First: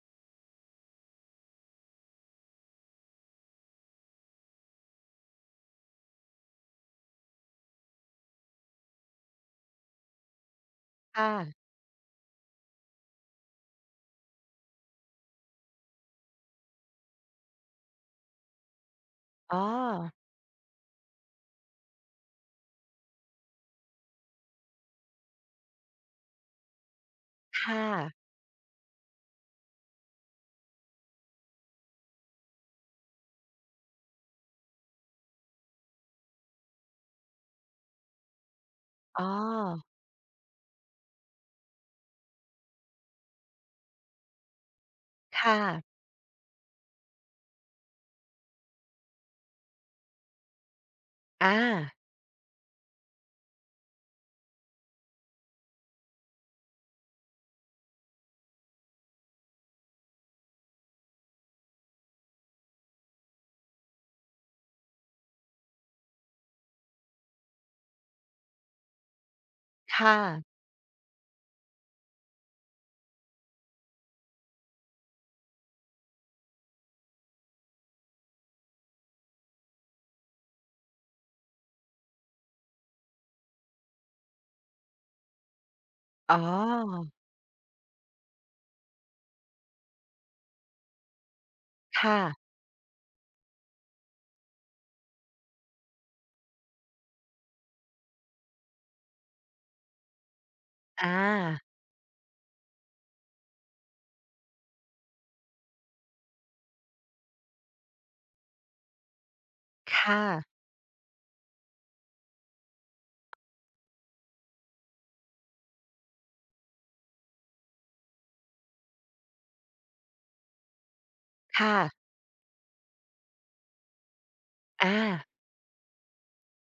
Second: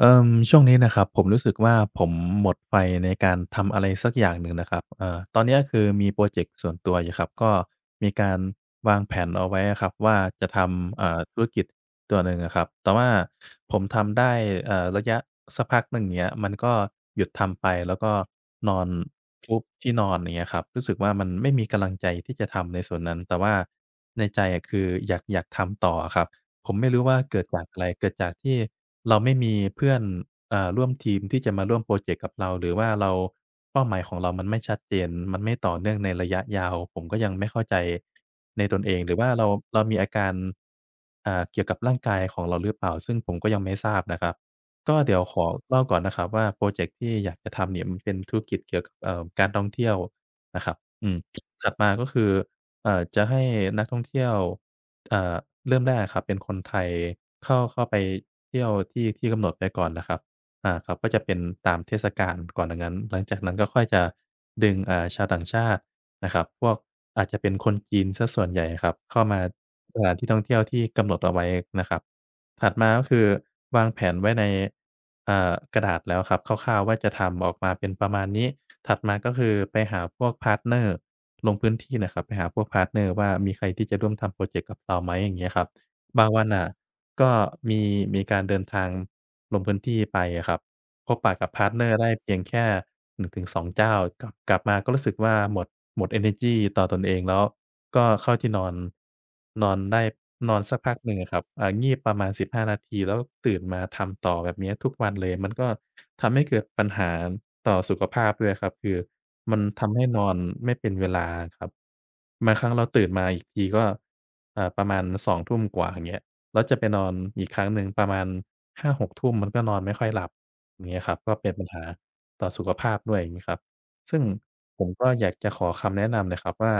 ช่วงนี้นะครับผมรู้สึกว่าผมหมดไฟในการทำอะไรสักอย่างหนึ่งนะครับตอนเนี้ยคือมีพรอเจกต์ส่วนตัวอยู่ครับก็มีการวางแผนเอาไว้อะครับว่าจะทำค่ะธุรกิจตัวหนึ่งอะครับแต่ว่าผมทำได้ระยะสักพักหนึ่งอย่างเงี้ยมันก็หยุดทำไปแล้วก็นอนอ๋ฟุอบที่นอนอย่างเงี้ยครับรู้สึกว่ามันไม่มีกำลังใจที่จะทำในส่วนนั้นแต่ว่าในใจอะคืออยากทำต่ออะครับ ผมไม่รู้ว่าเกิดจากอะค่ะไรเกิดจากที่เราไม่มีเพื่อนร่วมทีมที่จะมาร่วมพรอเจกต์กับเราหรือว่าเราเป้าหมายของเรามันไม่ชัดเจนมันไม่ต่อเนื่องในระยะยาว ผมก็ยังไม่เข้าใจในตนเองหรืออ๋อว่าเรามีอาการเกี่ยวกับร่างกายของเราหรือเปล่าซึ่งผมก็ยังไม่ทราบนะครับก็เดี๋ยวขอค่ะเล่าก่อนนะครับว่าพรอเจกต์ที่อยากจะทำเนี่ยมันเป็นธุรกิจเกี่ยวกับการท่องเที่ยวนะครับอืมถัดมาอาก็คือจะให้นักท่องเที่ยว เอ่อเริ่มแรกอะครับเป็นคนไทยเข้าไปเที่ยวที่ที่กำหนดไว้ก่อนนะครับอ่าครับก็จะเป็นตามเทศกาลก่อนดังนั้นหลังจากนั้นก็ค่อยจะดึงชาวต่างชาตินะครับพวกอาจจะเป็นคนจีนเสียส่วนใหญ่อะครับเข้ามาสถานค่ะที่ท่องเที่ยวที่กำหนดเอาไว้นะครับถัดมาก็คือวางแผนไว้ในกระดาษแล้วครับคร่าวๆว่าจะทำออกมาเป็นประมาณนี้ ถัดมาก็คือไปหาพวกพาร์ตเนอร์ลงพื้นที่น่ะครับไปหาพวกพาร์ตเนอร์ว่ามีใครที่จะร่วมทำพรอเจกต์กับเราไหมอย่างเงี้ยครับบางอ๋อวันน่ะก็มีมีการเดินทางลงพื้นที่ไปอะครับ พบปะกับพาร์ตเนอร์ได้ค่ะเพียงแค่1-2เจ้ากลับมาก็รู้สึกว่าหมดเอเนอร์จีต่อตนเองแล้วก็เข้าที่นอนนอนได้นอนสักพักหอานึ่งอะครับอ่างีบประมาณ15นาทีแล้วตื่นมาทำต่อแบบเนี้ยทุกวันเลยมันก็ทำให้เกิดปัญหาต่อสุขภาพด้วยครับคือมันทำให้นค่ะอนไม่เป็นเวลาครับบางครั้งเราตื่นมาอีกทีก็อ่าประมาณ2ทุ่มกว่าอย่างเงี้ย แล้วจะไปนอนอีกครั้งหนึ่งประมาณ5-6ทุ่มมันก็นอนไม่ค่อยหลับอย่างเงี้ยครับก็เป็นปัญค่ะหาต่อสุขภาพด้วยอย่างงี้ครับซึ่งผมอา ก็อยากจะขอคำแนะนำหน่อยครับว่า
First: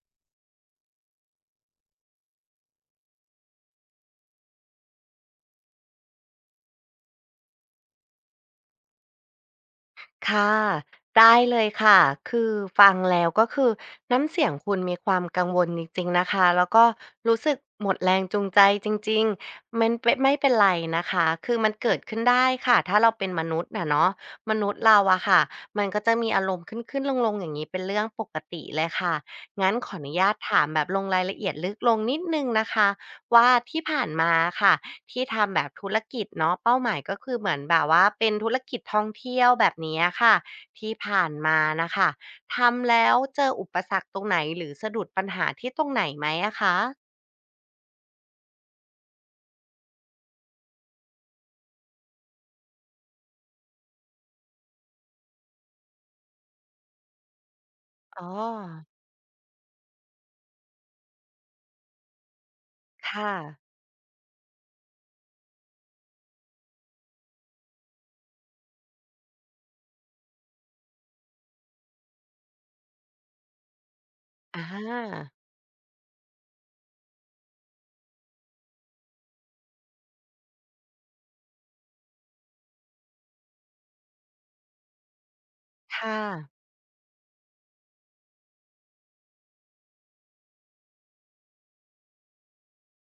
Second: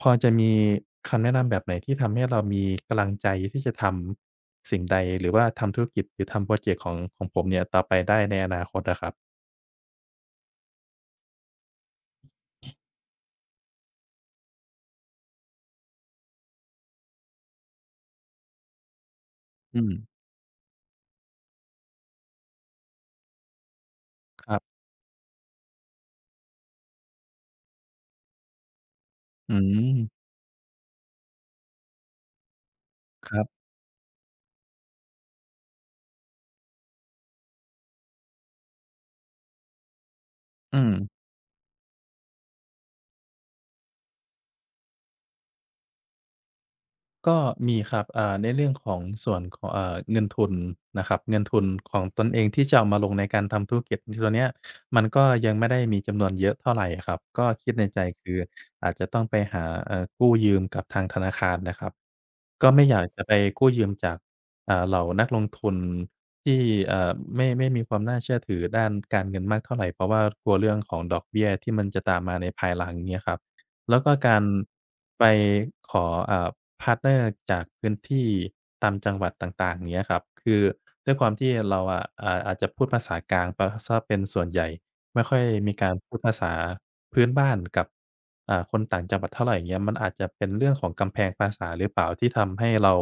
พอจะมีคำแนะนำแบบไหนที่ทำให้เรามีกำลังใจที่จะทำสิ่งใดหรือว่าทำธุรกิจหรือทำพรอเจกต์ของผมเนี่ยต่อไปได้ในอนาคตอะครับค่ะได้เลยค่ะคือฟังแล้วก็คือน้ำเสียงคุณมีความกังวลจริงๆนะคะแล้วก็รู้สึกหมดแรงจูงใจจริงอืๆมัมนเป็นไม่เป็นไรนะคะคือมันเกิดขึ้นได้ค่ะถ้าเราเป็นมนุษย์น่ะเนาะคมรันุษบย์เราอะค่ะมันก็จะมีอารมณ์ขึ้นๆลงๆอย่างงี้เป็นเรื่องปกติเลยค่ะอืงั้นขออนุมญาตถามแบบลงรายละเอียดลึกลงนิดหนึ่งนะคะครัว่าบที่ผ่านมาอะค่ะ ที่ทำแบบธุรกิจเนาะเป้าหมายก็คือเหมือนแบบว่าเป็นธุรกิจท่องเที่ยวแบบนี้ค่ะอืม ที่ผ่านมานะคะทำแล้วเจออุปสรรคตรงไหนหรือสะดุดปัญหาที่ตรงไหนไหมอะคะก็มีครับในเรื่องของส่วนของเงินทุนนะครับเงินทุนของตนเองที่จะเอามาลงในการทำธุรกิจตัวเนี้ยมันก็ยังไม่ได้มีจำนวนเยอะเท่าไรครับก็คิดในใจอ๋อคืออาจจะต้องไปหากู้ยืมกับทางธนาคารนะครับก็ไม่อยากจะค่ะไปกู้ยืมจากเหล่านักลงทุนที่เอ่อไม่ไม่มีความน่าเชื่อถือด้านการเงินมากเท่าไรเพราะว่ากลัวเรื่องของดอกเบี้ยที่มันจะตามมาในภายหลังเงี้ยครับ แล้วก็การอไปาขออ่าพาร์ตเนอร์จากพื้นที่ตามจังหวัดต่างๆเงี้ยครับ คือด้วยความที่เราอะอาจจะพูดภาษากลางเปาเสียเป็นส่วนใหญ่ ไม่ค่อยมีการพูค่ะดภาษาพื้นบ้านกับคนต่างจังหวัดเท่าไรเงี้ยมันอาจจะเป็นเรื่องของกำแพงภาษาหรือเปล่าที่ทำให้เรา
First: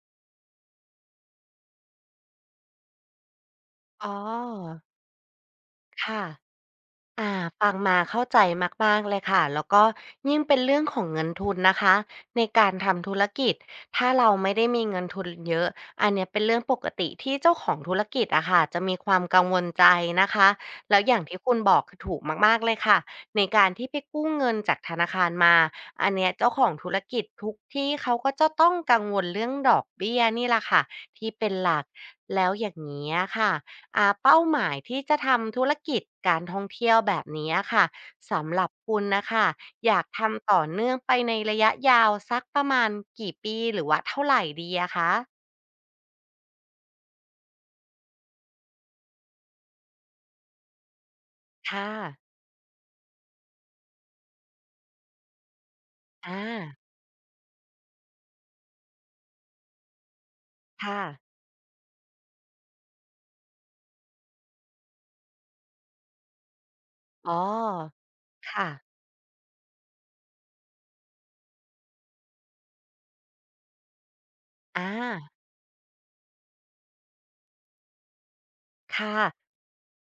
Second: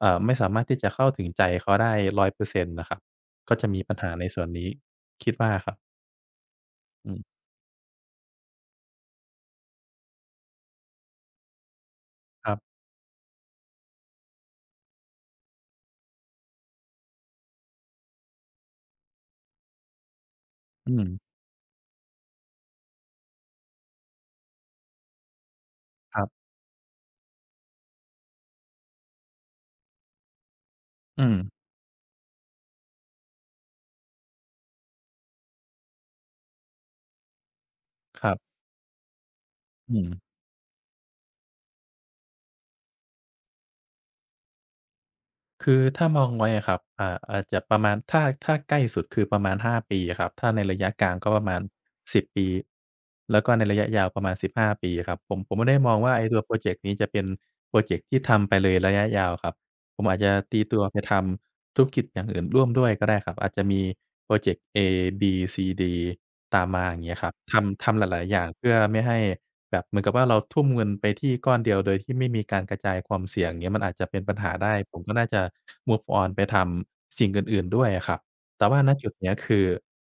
ไม่สามารถที่จะเข้าถึงใจเขาได้100%นต์น่ะครับ ก็จะมีปัญอ๋หาในส่วนนี้อคิดว่าครับค่ะ อือามฟังมาเข้าใจมากๆเลยค่ะแล้วก็ยิ่งเป็นเรื่องของเงินทุนนะคะในครัการบทำธุรกิจ ถ้าเราไม่ได้มีเงินทุนเยอะอันเนี้ยเป็นเรื่องปกติที่เจ้าของธุรกิจอะค่ะจะมีความกังวลใจนะคะอืแล้วมอย่างที่คุณบอกคือถูกมากๆเลยค่ะในการที่ไปกู้เงินจากธนาคารมาอันครัเนี้ยบเจ้าของธุรกิจทุกที่เขาก็จะต้องกังวลเรื่องดอกเบี้ยนี่แหละค่ะอืที่มเป็นหลักแล้วอย่างนี้ยค่ะ เป้าหมายที่จะทำธุรกิจการท่องเที่ยวแบบนี้ค่ะครับสำหรับคุณนะคะออืยากม ทำต่อเนื่องไปในระยะยาวสักประมาณกี่ปีหรือว่าเท่าไหร่ดีอะคะคือถ้ามองไว้อะครับอาจจะประมาณถ้าใกล้สุดคือประมาณ5ปีอะครับถ้าในระยะกลางก็ประมาณค่ะ1บปีแล้วก็ในระยะยาวประมาณ15 ปีครับผมไม่ได้มองว่าไอ้ตัอาวพรอเจกต์นี้จะเป็นพรอเจกต์ที่ทำไปเลยระยะยาวครับผมอาจจะตีตัวไปค่ะทำธุรกิจอย่างอื่นร่วมด้วยก็ได้ครับอาจจะมีพรอเจกต์ A B C D ตามมาอย่างเงี้ยครัอ๋อบทำหลายๆอย่างค่ะเพื่อไม่ให้ แบบเหมือนกับว่าเราทุ่มเงินไปที่ก้อนเดียวโดยที่ไม่มีการกระจายความเสี่ยงอย่างเงี้ยมันอาจจะเป็นปัญหาได้อผมก็น่าาจะ move on ไปทำสิ่งอื่นๆด้วยอะครับแต่ว่าณจุดค่ะเนี้ยคือ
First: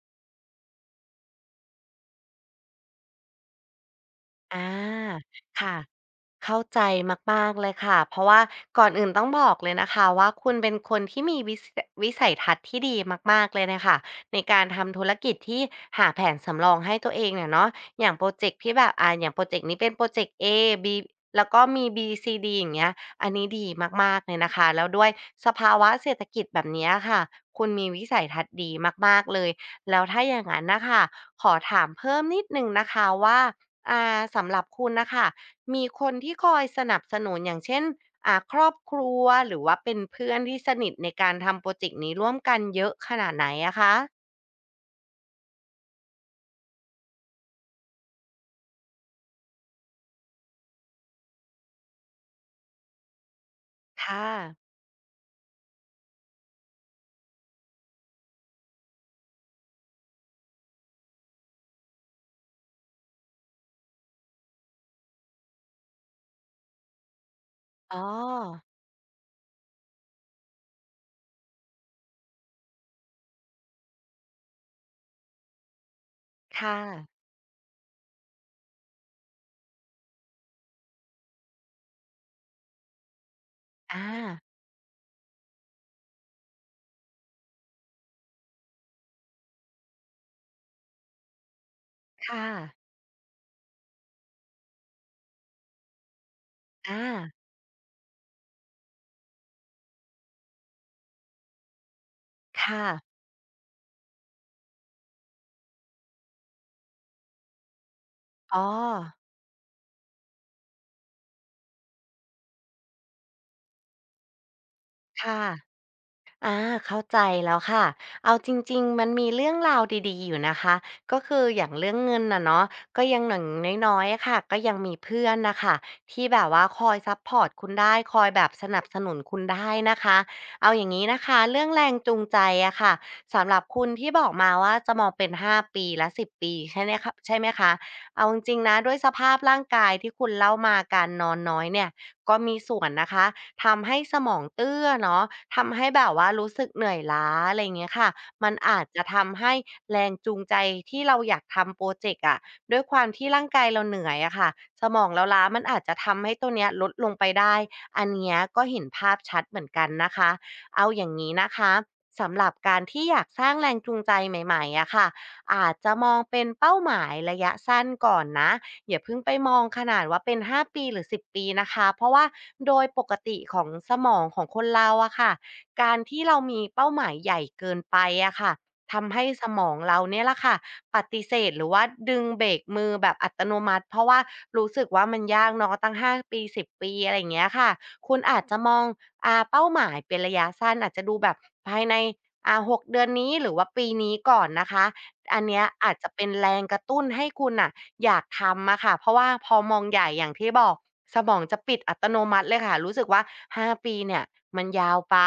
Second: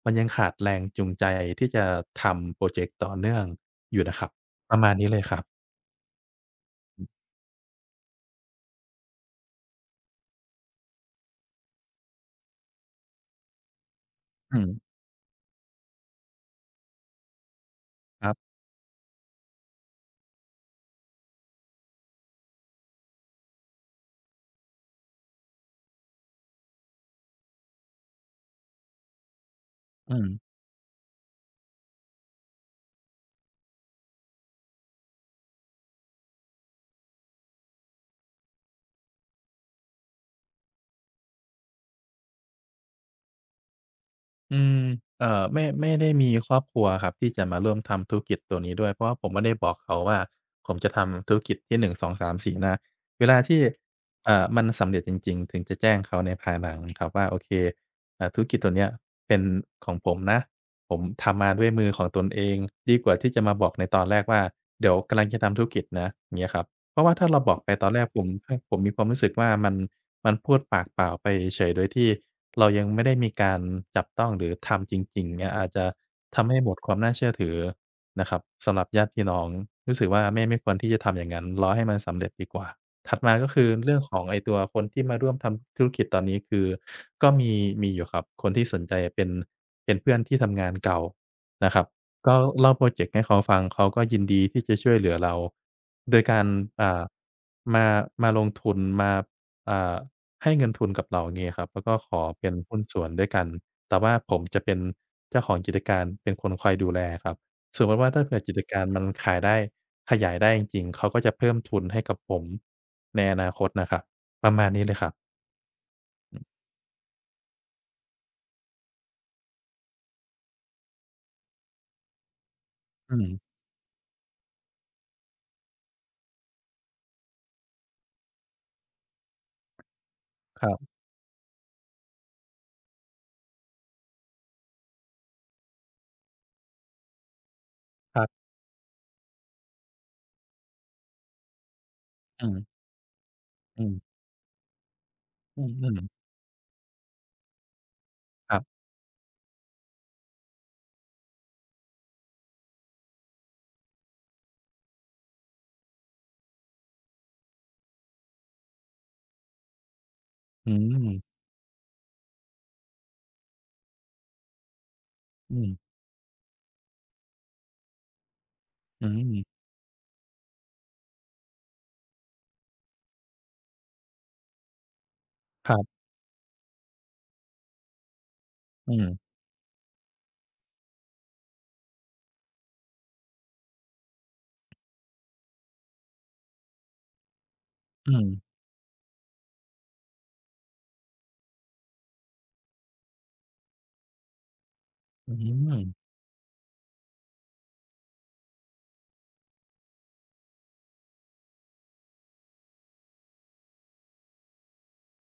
มันยังขาดแรงจูงใจที่จะทำพรอเจกต์ต่อเนื่องอยู่นะครับประมาณนี้เลยอาครับค่ะ เข้าใจมากๆเลยค่ะเพราะว่าก่อนอื่นต้องบอกเลยนะคะว่าคุณเป็นคนที่มีวิสัยทัศน์ที่ดีมากๆเลยน่ะค่ะในอืการมทำธุรกิจที่หาแผนสำรองให้ตัวเองน่ะเนาะอย่างพครอรัเจบกต์ที่แบบอย่างพรอเจกต์นี้เป็นพรอเจกต์เอบีแล้วก็มีบีซีดีอย่างเงี้ยอันนี้ดีมากๆเลยนะคะแล้วด้วยสภาวะเศรษฐกิจแบบเนี้ยค่ะคุณมีวิสัยทัศน์ดีมากๆเลยแล้วอืถ้าม อย่างงั้นน่ะค่ะขอถามเพิ่มนิดหนึ่งนะคะว่าสำหรับคุณน่ะค่ะ มีคนที่คอยสนับสนุนอย่างเช่นครอบครัวหรือว่าเป็นเพื่อนที่สนิทในการทำโปรเจกต์นี้ร่วมกันเยอะขนาดไหนอะคะอืมไม่ได้มีครอบครัวครับที่จะมาร่วมทำธุรกิจตัวนี้ด้วยเพราะว่าผมไม่ได้บอกเขาว่าผมจะทำธุรกิจที่1 2 3 4นะเวลาที่ค่ะมันสำเร็จจริงๆถึงจะแจ้งเขาในภายหลังครับว่าโอเคอ่าธุรกิจตัวเนี้ยเป็นของผมนะผมทำมาด้วยมือของตนเองดีกว่าที่จะมาบอกในตอนแรกว่าเดี๋ยวกำลังจะทำธุรกิจนะอย่างเงี้ยครับเพราะว่าถ้าเราบอกไปตอนแรอ๋อกผมมีความรู้สึกว่ามัน พูดปากเปล่าไปเฉยโดยที่เรายังไม่ได้มีการจับต้องหรือทำจริงๆเนี่ยอาจจะทำให้หมดค่ะความน่าเชื่อถือนะครับสำหรับญาติพี่น้องรู้สึกว่าไม่ควรที่จะทำอย่างนั้นรอให้มันสำเร็จดีกว่าถัดมาก็คือเรื่องอาของไอ้ตัวคนที่มาร่วมทำธุรกิจตอนนี้คือก็มีอยู่ครับคนที่สนใจเป็นเพื่อนที่ทำงานเก่านะครับก็ค่ะเล่าพรอเจกต์ให้เขาฟังเขาก็ยินดีที่จะช่วยเหลือเราโดยการอาอ่ามาลงทุนมาอ่า ให้เงินทุนกับเราอย่างงี้ครับแล้วก็ขอเป็นหุ้นค่ะส่วนด้วยกันแต่ว่าผมจะเป็นเจ้าของกิจการเป็นคนคอยดูแลครับสมมุติว่าถ้าเผื่อกิจอ๋อการมันขายได้ขยายได้จริงๆเขาก็จะเพิ่มทุนให้กับผมในอนาคตนะครับประมาณนี้เลยครับค่ะ อาเข้าใจแล้วค่ะเอาจริงๆมันมีเรื่องราวดีๆอยู่นะคะก็คืออย่างเรื่องเงินน่ะเนาะก็อืยังมหน่งน้อยๆอะค่ะก็ยังมีเพื่อนนะคะที่แบบว่าคอยซัพพอร์ตคุณได้คอยแบบสนับสนุนคุณได้นะคะคเอารัอย่างบนี้นะคะเรื่องแรงจูงใจอะค่ะสำหรับคุณที่บอกมาว่าจะมองเป็น5ปีและ10ปีใช่ไหมครับใช่ไหมคะครัเอาจบริงๆนะด้วยสภาพร่างกายที่คุณเล่ามาการนอนน้อยเนี่ย ก็อืมีมส่วนนะคะอืทำมให้สมองตื้อเนาะอืทำให้มแบบๆว่ารู้สึกเหนื่อยล้าอะไร่เงี้ยค่ะมัคนรัอาบจจะทำให้แรงจูงใจที่เราอยากทำโปรเจกต์อะด้วยความที่ร่างกายเราเหนื่อยอะค่ะสมองเราล้ามันอาจจะทำให้ตัวเนี้ยลดลงไปได้อันเนี้ยก็เห็นภาพชัดเหมือนกันนะคะอืเอาอมย่างงี้นะคะสำหรับการที่อยากสร้างแรงจูงใจใหม่ๆอะค่ะอืมอาจจะมองเป็นเป้าหมายระยะสั้นก่อนนะ อย่าอืเพิ่งไปมองมขนาดว่าเป็น5ปีหรือ10ปีนะคะเพราะว่าโดยปกติของสมองของคนเราอะค่ะครัการบที่เรามีเป้าหมายใหญ่เกินไปอะค่ะอืทำมให้สมองเราเนี่ยละค่ะปฏิเสธหรือว่าดึงเบรกมือแบบอัตโนมัติเพราะว่ารู้สึกว่ามันยากเนาะตั้ง5ปี10ปีอะไรอย่างเงี้ยค่ะอืคุณมอาจจะมองอาเป้าหมายเป็นระยะสั้นอาจจะดูแบบภายใน6 เดือนนี้หรือว่าปีนี้ก่อนนะคะอือันเนี้ยมอาจจะเป็นแรงกระตุ้นให้คุณน่ะ อยากทำอะค่ะเพราะว่าพอมองใหญ่อย่างที่บอกสมองจะปิดอัตโนมัติเลยค่ะรู้สึกว่า5ปีเนี่ยมันยาวไป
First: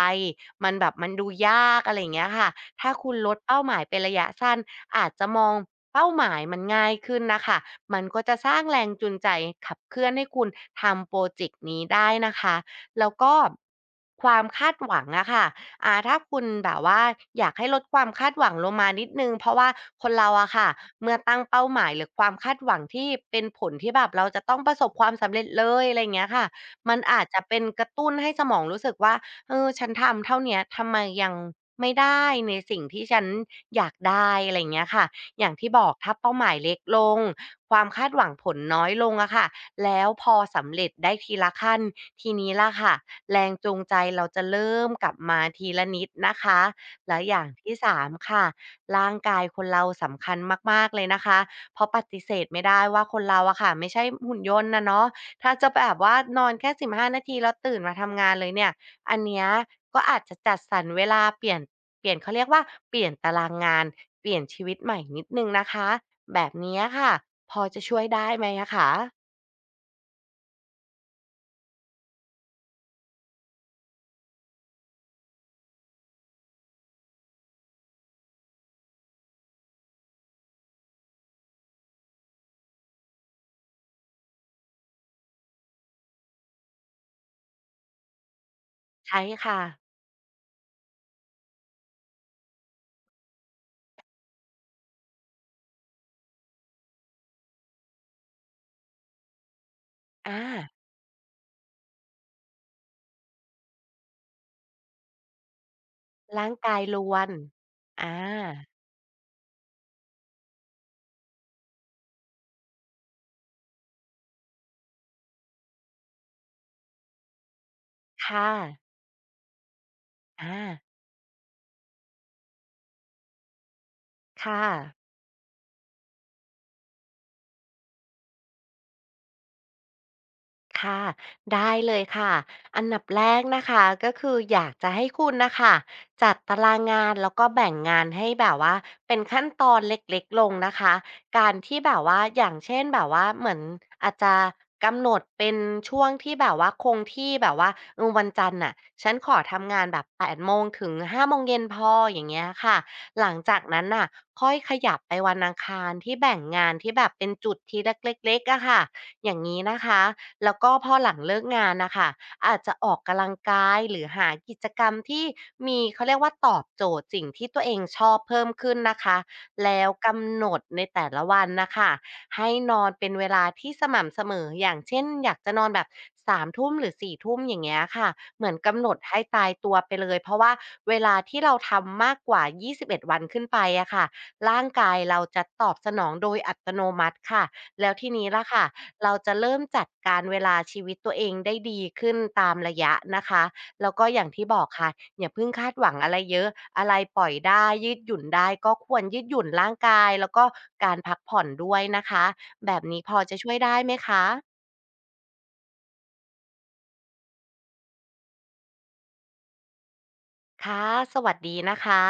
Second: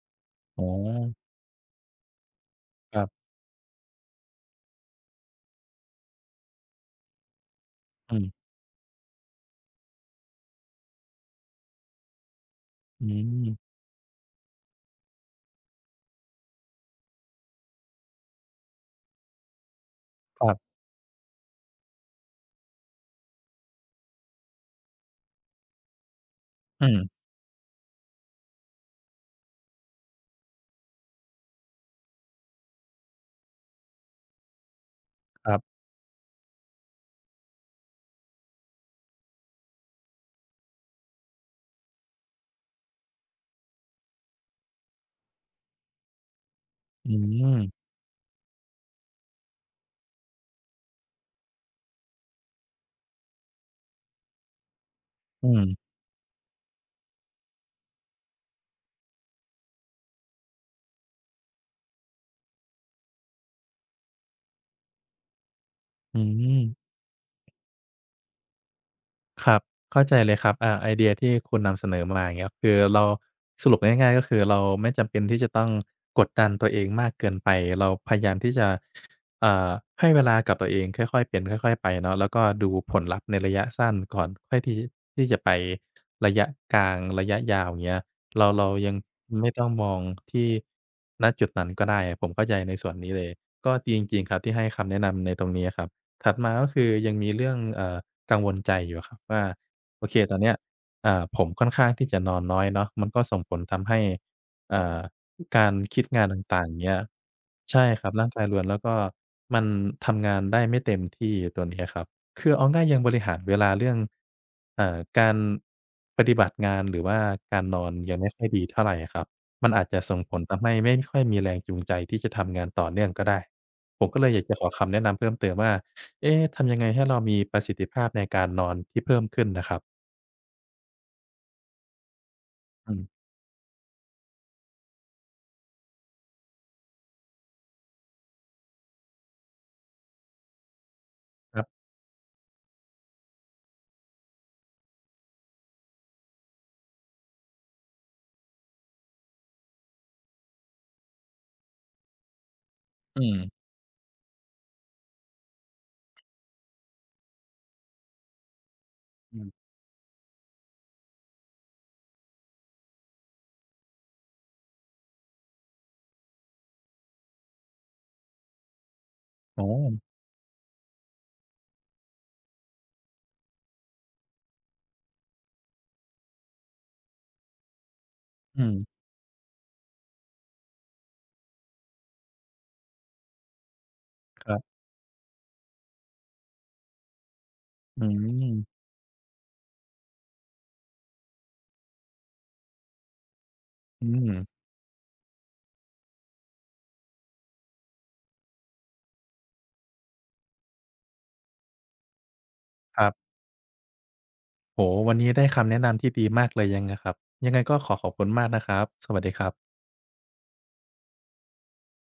อ๋อมันแบบมันดูยากอะไรอย่างเงี้ยค่ะถ้าครัคุณบลดเป้าหมายเป็นระยะสั้นอาจจะมองเป้าหมายมันง่ายขึ้นน่ะค่ะมันอืก็จะมสร้างแรงจูงใจขับเคลื่อนให้คุณทำพรอเจกต์นี้ได้นะคะอืแล้วก็มความคาดหวังอะค่ะ ถ้าคุณแบบว่าอยากให้ลดความคาดหวังลงมานิดนึงเพราะว่าคนเราคอะรัค่ะบเมื่อตั้งเป้าหมายหรือความคาดหวังที่เป็นผลที่แบบเราจะต้องประสบความสำเร็จเลยอะไร่างเงี้ยค่ะอืมันมอาจจะเป็นกระตุ้นให้สมองรู้สึกว่าเออฉันทำเท่าเนี้ยทำไมยังไม่ได้ในสิ่งที่ฉันอยากได้อะไรอยาเงี้ยค่ะอคย่างรัที่บบอกถ้าเป้าหมายเล็กลงความคาดหวังผลน้อยลงอะค่ะแล้วพอสำเร็จได้ทีละขั้นทีนี้ล่ะค่ะ แรงจูงใจเราจะเริ่มกลับมาทีละนิดนะคะอืและอย่างมที่3ค่ะร่างกายคนเราสำคัญมากๆเลยนะคะเพราะปฏิเสธไม่ได้ว่าคนเราอะค่ะไม่ใช่หุ่นยนต์นะเนาะอืถ้ามจะแบบว่านอนแค่15นาทีแล้วตื่นมาทำงานเลยเนี่ยอันเนี้ยก็อาจจะจัดสรรเวลาเปลี่ยนเขาเรียกว่าเปลี่ยนตารางงานเปลี่ยนชีวิตใหม่นิดหนึ่งนะคะอืแบบม เนี้ยค่ะพอจะช่วยได้ไหมอะคะครับเข้าใจเลยครับอ่าไอเดียที่คุณนำเสนอมาอย่างเงี้ยคือเราสรุปง่ายๆก็คือเราไม่จำเป็นที่จะต้องกดดันตัวเองมากเกินไปเราพยายามที่จะอ่าให้เวลากับตัวเองค่อยๆเป็นค่อยๆไปเนาะแล้วก็ดูผลลัพธ์ในระยะสั้นก่อนค่อยที่จะไประยะกลางระยะยาวอย่างเงี้ยเรายังใช่ไม่ค่ะต้องมองที่ณจุดนั้นก็ได้ผมเข้าใจในส่วนนี้เลยก็ดีจริงๆครับที่ให้คำแนะนำในตรงนี้อะครับ ถัดมาก็คือยังมีเรื่องกังวลใจอยู่อะครับว่าโอเคตอนอา เนี้ยอ่าผมค่อนข้างที่จะนอนน้อยเนาะมันก็ส่งผลทำให้เอ่อการคิดงานตร่าง่างกาๆยเงี้รยวนใช่ครับ อาร่างกายรวนแล้วก็มันทำงานได้ไม่เต็มที่ตัวเนี้ยครับคือเอาง่ายๆยังบริหารเวลาเรื่องการปฏิบัติงานหรือว่าการนอนยังไม่ค่อยค่ะดีเท่าไรอะครับมันอาจจะส่งผลอาทำให้ไม่ค่อยมีแรงจูงใจที่จะทำงานต่อเนื่องก็ได้ผมก็เลยอยากจะขค่ะ อคำแนะนำเพิ่มเติมว่า เอ๊ะทำยังไงให้เรามีประสิทธิภาพในการนอนที่เพิ่มขึ้นนะครับ ค่ะได้เลยค่ะอันอืดับแรม กนะคะก็คืออยากจะให้คุณนะคะจัดตารางงานแล้วก็แบ่งงานให้แบบว่าเป็นขั้นตอนเล็กๆลงนะคะการครัที่บ แบบว่าอย่างเช่นแบบว่าเหมือนอาจจะกำหนดเป็นช่วงที่แบบว่าคงที่แบบว่าเออวันจันทร์น่ะฉันขอทำงานแบบ8 โมงถึง5โมงเย็นพออย่างเงี้ยค่ะอืหลังมจากนั้นน่ะค่อยขยับไปวันอังคารที่แบ่งงานที่แบบเป็นจุดทีเล็กๆอะค่ะอย่าอืงนี้มนะคะ แล้วก็พอหลังเลิกงานนะคะอาจจะออกกำลังกายหรือหากิจกรรมที่มีเขาเรียกว่าตอบโจทย์สิ่งที่ตัวเองชอบเพิ่มขึ้นนะคะอ๋อแล้วกำหนดในแต่ละวันนะคะให้นอนเป็นเวลาที่สม่ำเสมออย่างเช่นอยากจะนอนแบบ3 ทุ่มหรือ4 ทุ่มอย่างเงี้ยค่ะเหมือนอืมกำหนดให้ตายตัวไปเลยเพราะว่าเวลาที่เราทำมากกว่า21วันขึ้นไปอะค่ะครัร่างบกายเราจะตอบสนองโดยอัตโนมัติค่ะแล้วอืทีนี้ล่ะมค่ะ เราจะเริ่มจัดการเวลาชีวิตตัวเองได้ดีขึ้นตามระยะนะคะแล้วก็อือย่าม งที่บอกค่ะอย่าเพิ่งคาดหวังอะไรเยอะอะไรปล่อยได้ยืดหยุ่นได้ก็ควรยืดหยุ่นร่างกายแล้วก็การพักผ่อนด้วยนะคะแบบคนี้รัพอบจะช่วยได้ไหมคะโอ้โฮวันนี้ได้คำแนะนำที่ดีมากเลยยังไงครับ ยังไงก็ขอขอบคุณมากนะครับ สวัสดีครับค่ะสวัสดีนะคะ